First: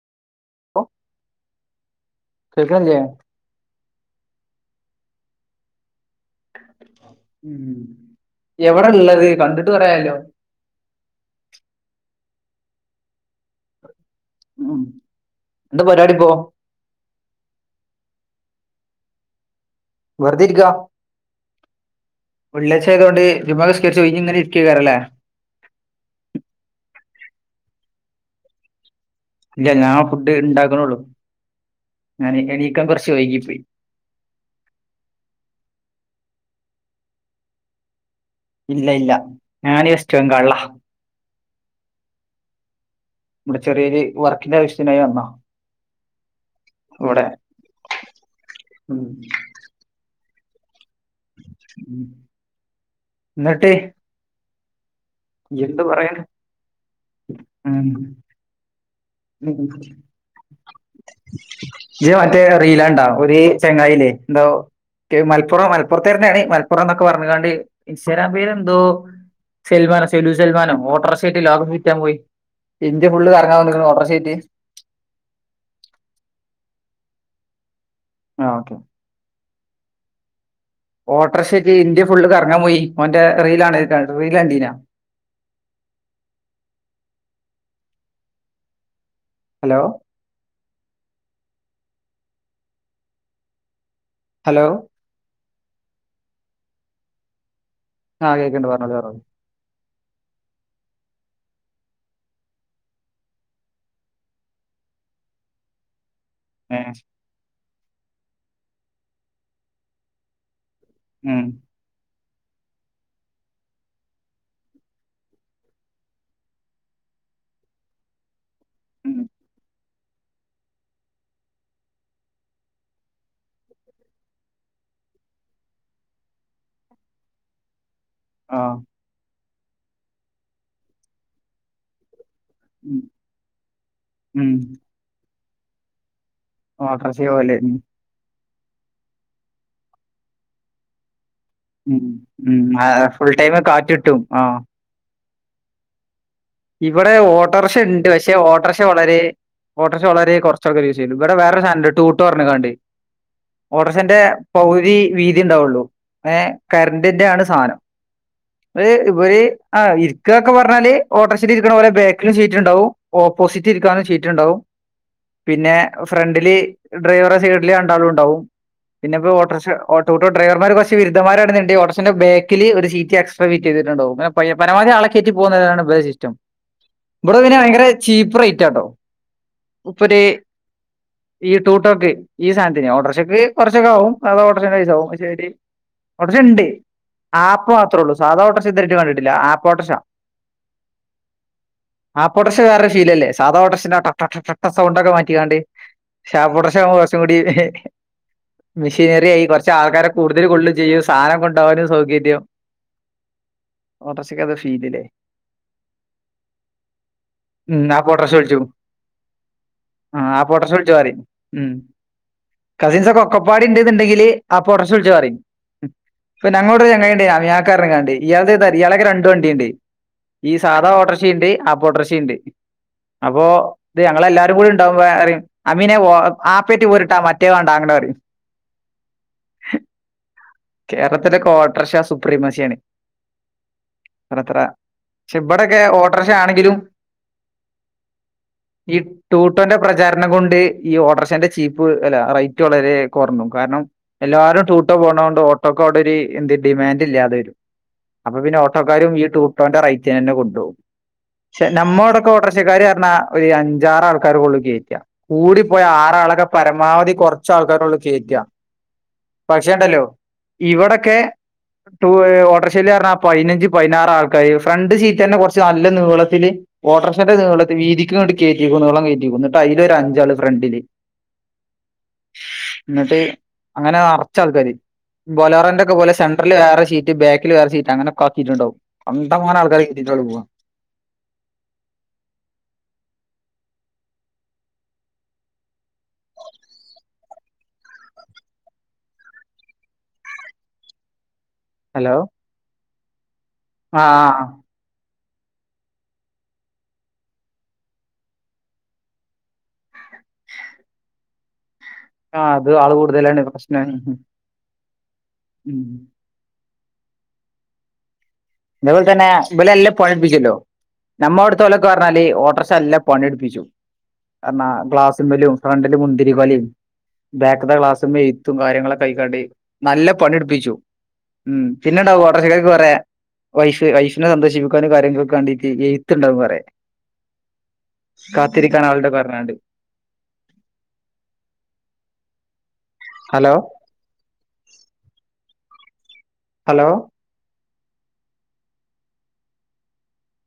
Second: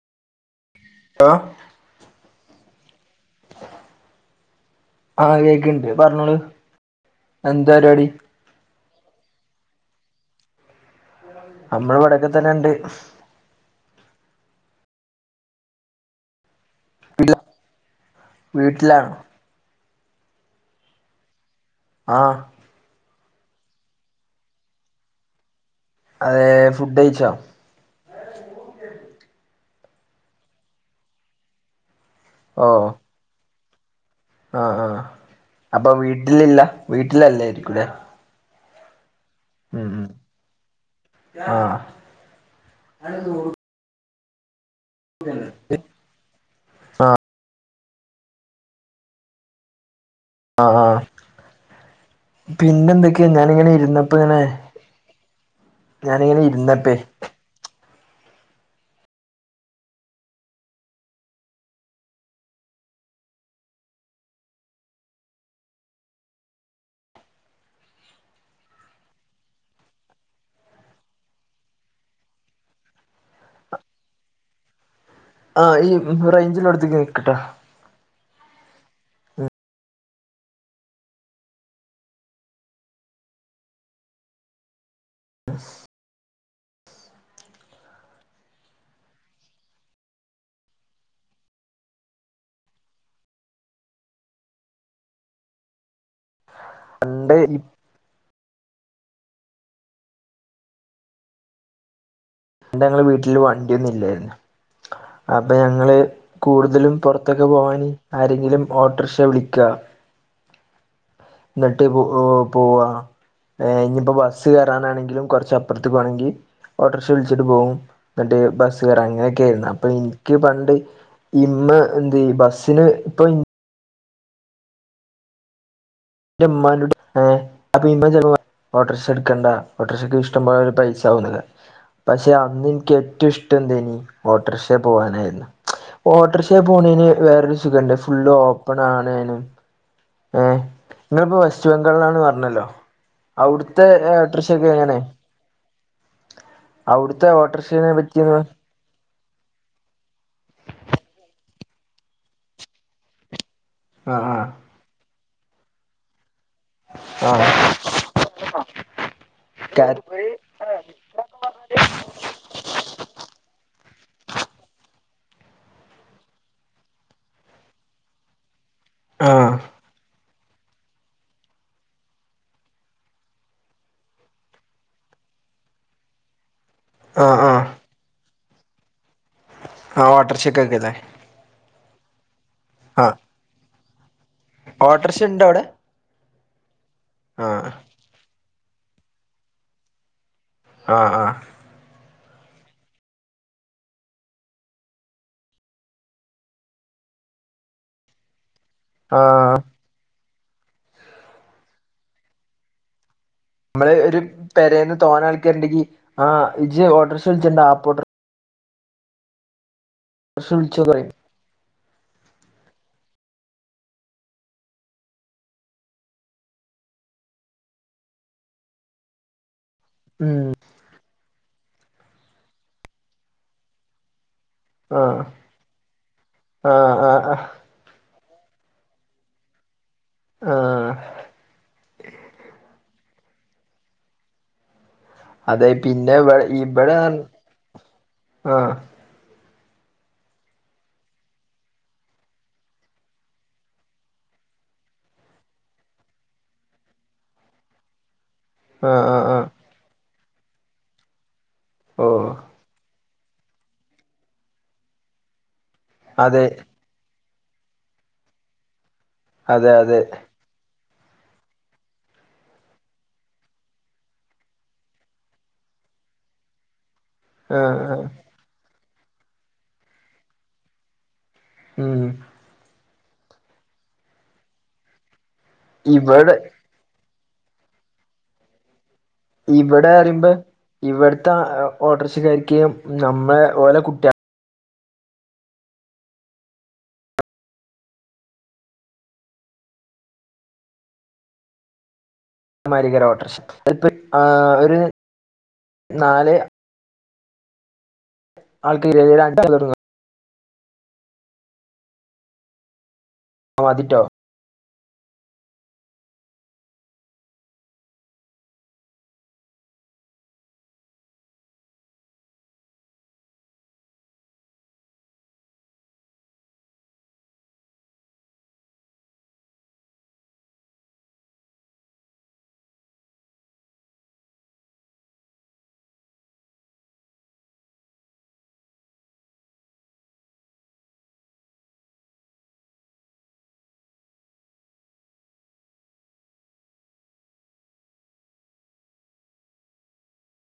ആഹ്. കേക്കണില്ലേ ആഹ് കേക്കണ്ട് പറഞ്ഞോളു. മം എവ്ടെ ള്ളത് കണ്ട്ട്ട് കുറേയായാലോ? അമ്മള് ഇവിടൊക്കെ തന്നെണ്ട്. മം ന്താ പരിപാടി ഇപ്പോ? ഇല്ല വീട്ടിലാണ് വെറുതെ ഇരിക്കാ. ആഹ് വെള്ളിച്ചായതുകൊണ്ട് ജുമുഅ നിസ്കരിച്ചു ഒഴിഞ്ഞ് ഇങ്ങനെ ഇരിക്കുയെക്കാരംല്ലേ? അതെ ഫുഡ് കഴിച്ചോ? ഇല്ല ഞാൻ ഫുഡ് ഇണ്ടാക്കണെള്ളൂ. ഞാൻ എണീക്കാൻ കൊർച്ച് വൈകിപ്പോയി. ആ ആ അപ്പൊ വീട്ടിലില്ല. വീട്ടിലല്ലോയിരിക്കൂലേ? ഇല്ല ഇല്ല. ഞാന് വെസ്റ്റ് ബംഗാളിലാ. ആഹ് ചെറിയൊരു വർക്കിന്റെ ആവശ്യത്തിനായി വന്നാ. ഔടെ? ആ ആ ഉം. പിന്നെ എന്തൊക്കെയാ? ഞാനിങ്ങനെ എന്നിട്ട് ഇരുന്നപ്പങ്ങനെ ഞാനിങ്ങനെ ഇരുന്നട്ടേ. ആഹ്. [unintelligible] ശബ്ദം ക്ലിയർ അല്ല ഇജ് മറ്റേ റീല് കണ്ടോ? ഒര് ചെങ്ങായില്ലേ എന്തോ മലപ്പുറം മലപ്പുറത്ത്കാരനാണ് മലപ്പോറം എന്നൊക്കെ പറഞ്ഞുകാണ്ട് ഇൻസ്റ്റാഗ്രാം പേര് എന്തോ? സെൽമാനോ സെലു സെൽമാനോ ഓട്ടോറിക്ഷ ആയിട്ട് ലോകം ചുറ്റാൻ പോയി ഇന്ത്യ ഫുള്ള് കറങ്ങാൻ [unintelligible] ശെരിയെ. ആ ഇയ് റേഞ്ചിൽ ഉള്ളടത്തേക്ക് നിക്കട്ടോ? ആ ഓക്കെ ഓട്ടർക്ഷയ്ക്ക് ഇന്ത്യ ഫുള്ള് കറങ്ങാൻ പോയി ഓന്റെ റീലാണേക്ക്‌ റീലണ്ടീന്യോ ഹലോ ഹലോ കണ്ട് ആഹ് കേക്ക്‌ക്കണ്ട് പർഞ്ഞോളി പർഞ്ഞോളി പണ്ട് ഞങ്ങള് വീട്ടില് വണ്ടിയൊന്നും ഇല്ലേന്നു. അപ്പ ഞങ്ങള് ഏ, കൂടുതലും പുറ ത്തൊക പോവാന് ആരെങ്കിലും ഓട്ടോർക്ഷ വിളിക ഉം എന്നിട്ട് പോ പോവാ ഏ നിപ്പൊബസ്സ് കയറാനാണെങ്കിലും കുറച്ചപൊർത്ത് വണെങ്കി ക്ഷ വിൽച്ചിട്ട് പോവുംന്നിട്ട് ബസ് കയറ ഉം, അങ്ങനെക്കെയിന്നു. പ്പൊ ഇന്ക്ക് പണ്ട് ഇമ്മ ന്ത് ബസ്സിന് പ്പൊ ന്റെ മാന്റെകുടി ഏ അപ്പമ്മ ചെൽപ്പൊ റി ആ, ഓട്ടോർക്ഷ ഇട്ക്കണ്ടാ ഓട്ടോർഷക്ക്‌ ഇഷ്ടപോലെരു പൈസവുലലേ പക്ഷെ അന്ന് ഇൻക്ക് ഉം, ഏറ്റുംഇഷ്ടം എന്തഞ്ഞി ഉം. ഓട്ടോർക്ഷെ പോവാനായിരുന്നു ഓട്ടോർഷേ പൊണെന് ഓട്ടർഷേ പോലെ വേറൊരു സുഖണ്ട് ഫുള് ഓപ്പണണേനും ഏ നിങ്ങളിപ്പോ വെസ്റ്റ് ബംഗാളിലന് പറഞ്ഞല്ലോ ഫുൾ ടൈം അവിടുത്ത കാറ്റ് കിട്ടും ആ ഓട്ടർഷ്യക്കെങ്ങനെ? ഇവടെ ഓട്ടോറിക്ഷനെ ഓട്ടറിക്ഷണ്ട് പക്ഷെ പറ്റിന്ന് ഓട്ടോർഷ വളരെ ഓട്ടോർക്ഷ വളരെ കുറച്ചൾക്കർ യൂസ്സെ ചെയ്യുന്നു. ഇവടെ വേറെരു സാനണ്ട് ടുട്ടോ ർഞ്ഞ്കാണ്ട് ഒട്ടൊർഷന്റെ ആഹ് ആഹ് പവുതി വീതിണ്ടാവുള്ളൂ ഏ കരന്റിന്റെണ് ആഹ് സാനം കാറ്റ്പുഴി ക്കക പറഞ്ഞാല് ഓട്ടോർഷില് ഇരിക്ക്‌ണപോലെ ബാക്കിലും സീറ്റ്ണ്ടാവും ഓപ്പോസിറ്റ് രിക്കാനും സീറ്റ്ണ്ടാവും. പിന്നെ ഫ്രണ്ട് ല് ഡ്രൈവറെ സൈഡില് രണ്ടാളുണ്ടാവും പിന്നെപ്പൊ ആഹ് ഓട്ടോർഷ ഓട്ടോ ഡ്രൈവർമാർ കുർച് വിരുധമാരണ്ന്ന്ണ്ടെ ഓട്ടോർഷന്റെ ബാക്കില് ഒരു സീറ്റ് എക്സ്ട്രാ ഫിറ്റ് ചെയ്തിട്ടുണ്ടാവും പയ പനവ ആളക്കെറ്റി പോകുന്നത്താണ് [unintelligible] സിസ്റ്റം ആഹ് വടെ പിന്നെ ആഹ് ഭയങ്കര ചീപ്പ് റേറ്റാട്ടോ ആഹ് മൂപ്പൊര് ഓട്ടോറിക്ഷക്കൊക്കെല്ലേ ഈ ടൂട്ടൊക്കെ ഈ സ ആഹ് ഓട്ടോർക്ഷക്ക് കുറച്ചൊക്കെ ാകും അതാ ഓട്ടോർക്ഷ പൈസാവും ഹ് ഓട്ടോറിക്ഷ ഉണ്ടോ ശരി അവിടെ ഒട്ടൊർഷണ്ട്. ആഹ് ആപ്പ് മത്രേള്ളു സാദ ഓട്ടോർഷ ഇദേരെട്ട് കണ്ടിട്ടില്ല. ആപ്പ ഒട്ടോർഷ ആഹ ആഹ ആപ്പൊട്ടർഷ വേറെ ഫീലല്ല സാദാ ഒട്ടോർഷന്റെ ആ ട ട ട സൗണ്ടൊക്കെ മാറ്റിക്കാണ്ട് ആപ്പൊട്ടോർഷകുമ്പോ കൊറച്ചുകൂടി മെഷീനറിയി ആഹ് കുറച്ചൾക്കാരെ കൂടുതൽ കൊള്ളുംചെയ്യും സാനം കൊണ്ടുവാനും സൗകര്യം മ്മള് രു ഓട്ടോറിക്ഷയ്ക്ക് അത് പേരെന്ന് ഫീലില്ലേ തോന ആൾക്കാര്ണ്ടെങ്കി ആ ഇജ്ജ് ഓട്ടോ ഉം ആപോട്ടോർഷൽച്ചും ഓട്ടോറിക്ഷ വിളിച്ചോന്ന് പറയും ആപ്പൊട്ടോർച്ചൽച്ചോറിം ഉം കസിൻസ്ക്കെ ഒക്കപ്പടിണ്ട് ണ്ടെന്നണ്ടെങ്കില് ആപ്പൊട്ടോർക്ഷളിച്ചോറിം പ്പ ഞങ്ങളോടെരു ചെങ്ങായിണ്ട് [unintelligible] ഇയാൾത് ത ഇയാളെക്കെ രണ്ട് വണ്ടിണ്ട്. ഉം ഈ സാധ ഓട്ടോർഷിണ്ട് ആപ്പൊട്ടോർഷിണ്ട് അപ്പോ ഇത് ഞങ്ങളല്ലാരും കൂടെണ്ട് ആഹ് ണ്ടവുബൊറിം അമീനെ ഒ ആപ്പേറ്റ് ആഹ് പോരിട്ടാ ആഹ് ആഹ് മറ്റേ വാണ്ട അങ്ങനെ പറിം. ഏഹ കേരളത്തിലെക്കെ ഓട്ടോർഷാ സുപ്രീമാസിണ് ത്ര ത്ര ക്ഷെ അതെ ഇബടെക്കെ പിന്നെ ഇവിടെ ഓട്ടറിക്ഷണെങ്കിലും ഇവിടെ ആഹ് ഈ ടൂട്ടോന്റെ പ്രചാരണം കൊണ്ട് ഈ ഓട്ടർഷന്റെ ചീപ്പ് അല്ല റേറ്റ് വളരെ കൊറ്ഞ്ഞു കാരണം എല്ലാരും ടുട്ടോ പോണോണ്ട് ഓ ഓട്ടോകോടൊര് എന്ത്‌ ഡിമാന്റ് ഇല്ലാതെരും അപ്പ പിന്നെ ആഹ് ഓട്ടോകാരും ഈ ആഹ് ടു ആഹ് ട്ടോന്റെ റൈറ്റിനെന്നെ കൊണ്ടോകും പക്ഷെ ഓഹ് നമ്മോടൊക്കെവിടെ പച്ചക്കാറ്ഞ്ഞാ ഒരു അഞ്ചാറ് ആൾക്കാരൊക്കള്ളു കേയ്റ്റാ കൂടി പോയ അതെ ആറാളൊക്കെപരമാവധി കൊറ് കൊറച്ചു ആൾക്കാരൊള്ളു കേറ്റാ പക്ഷേ അതെ അതെ ഇണ്ടല്ലോ ഇവിടെക്കെ ടു ഓട്ടോറിക്ഷ പറഞ്ഞാ പതിനഞ്ച് പതിനാറ് ആൾക്കാര് ഫ്രണ്ട് സീറ്റ് തന്നെ കൊറച്ച് നല്ല നീളത്തില് ഓട്ടോറക്ഷന്റെ നീള ആഹ് ആഹ് വീതിക്ക് കേറ്റിക്കും നീളം കേറ്റിക്കോുന്നു കേട്ട് അതിൽൊ ഒരു അഞ്ചാള് ഫ്രണ്ടില് ഉം എന്നിട്ട് അങ്ങനെ നിറച്ച ആൾക്കാർ ബലോറിന്റെ ഒക്കെ പോലെ ഇവിടെ സെൻററിില് വേറെ സീറ്റ് ബാക്കിൽ വേറെീറ്റ് അങ്ങനെക്കെക്കിയിട്ടുണ്ടാവും കണ്ട മാനം ആൾക്കാരെ കിട്ടിട്ടേ ഓള് പോവാ ഇവിടത്തെ ഓർട്ടർസകാരിക്ക് നമ്മളെ ഓലെ കുട്വ ഹലോ മാഥിരിയേക്കാരം ഓട്ടർഷ പ്പോ ആഹ് ഒരു നാലെ ആൾക്ക് [unintelligible] ആഹ് അത് ആള് കൂടതല്ലാണ പ്രശ്ന മതിട്ടോ ഉ ഉം ഇതുപോലെ തന്നെ എല്ല പണിട്പ്പിച്ചുല്ലോ നമ്മളൊട്ത്തോലൊക്കെ പറഞ്ഞാല് ഓട്ടോറിക്ഷ നല്ലൊപണിടിപ്പിച്ചും പർഞ ഗ്ലാസ്സ്മ്മലും ഫ്രണ്ടില് മുന്തിരി കൊലിം ബാക്ക് ദാ ക്ലാസ്സ ഇത്തും കാര്യങ്ങളൊക്കെ കയിക്കാണ്ട് നല്ല പണിയെടുപ്പിച്ചു ഉം പിന്നെണ്ടാവും ഓട്ടർഷകൊക്കെ കൊറെ വൈഫ് വൈഫിനെ സന്തോഷിക്കാനും കാര്യങ്ങളൊക്കെ കണ്ടിട്ട് എഴുത്ത്ണ്ടാവന്ന് പറയാ കാത്തിരിക്കാൻ ആളുടെ പറഞ്ഞാണ്ട് ഹലോ ഹലോ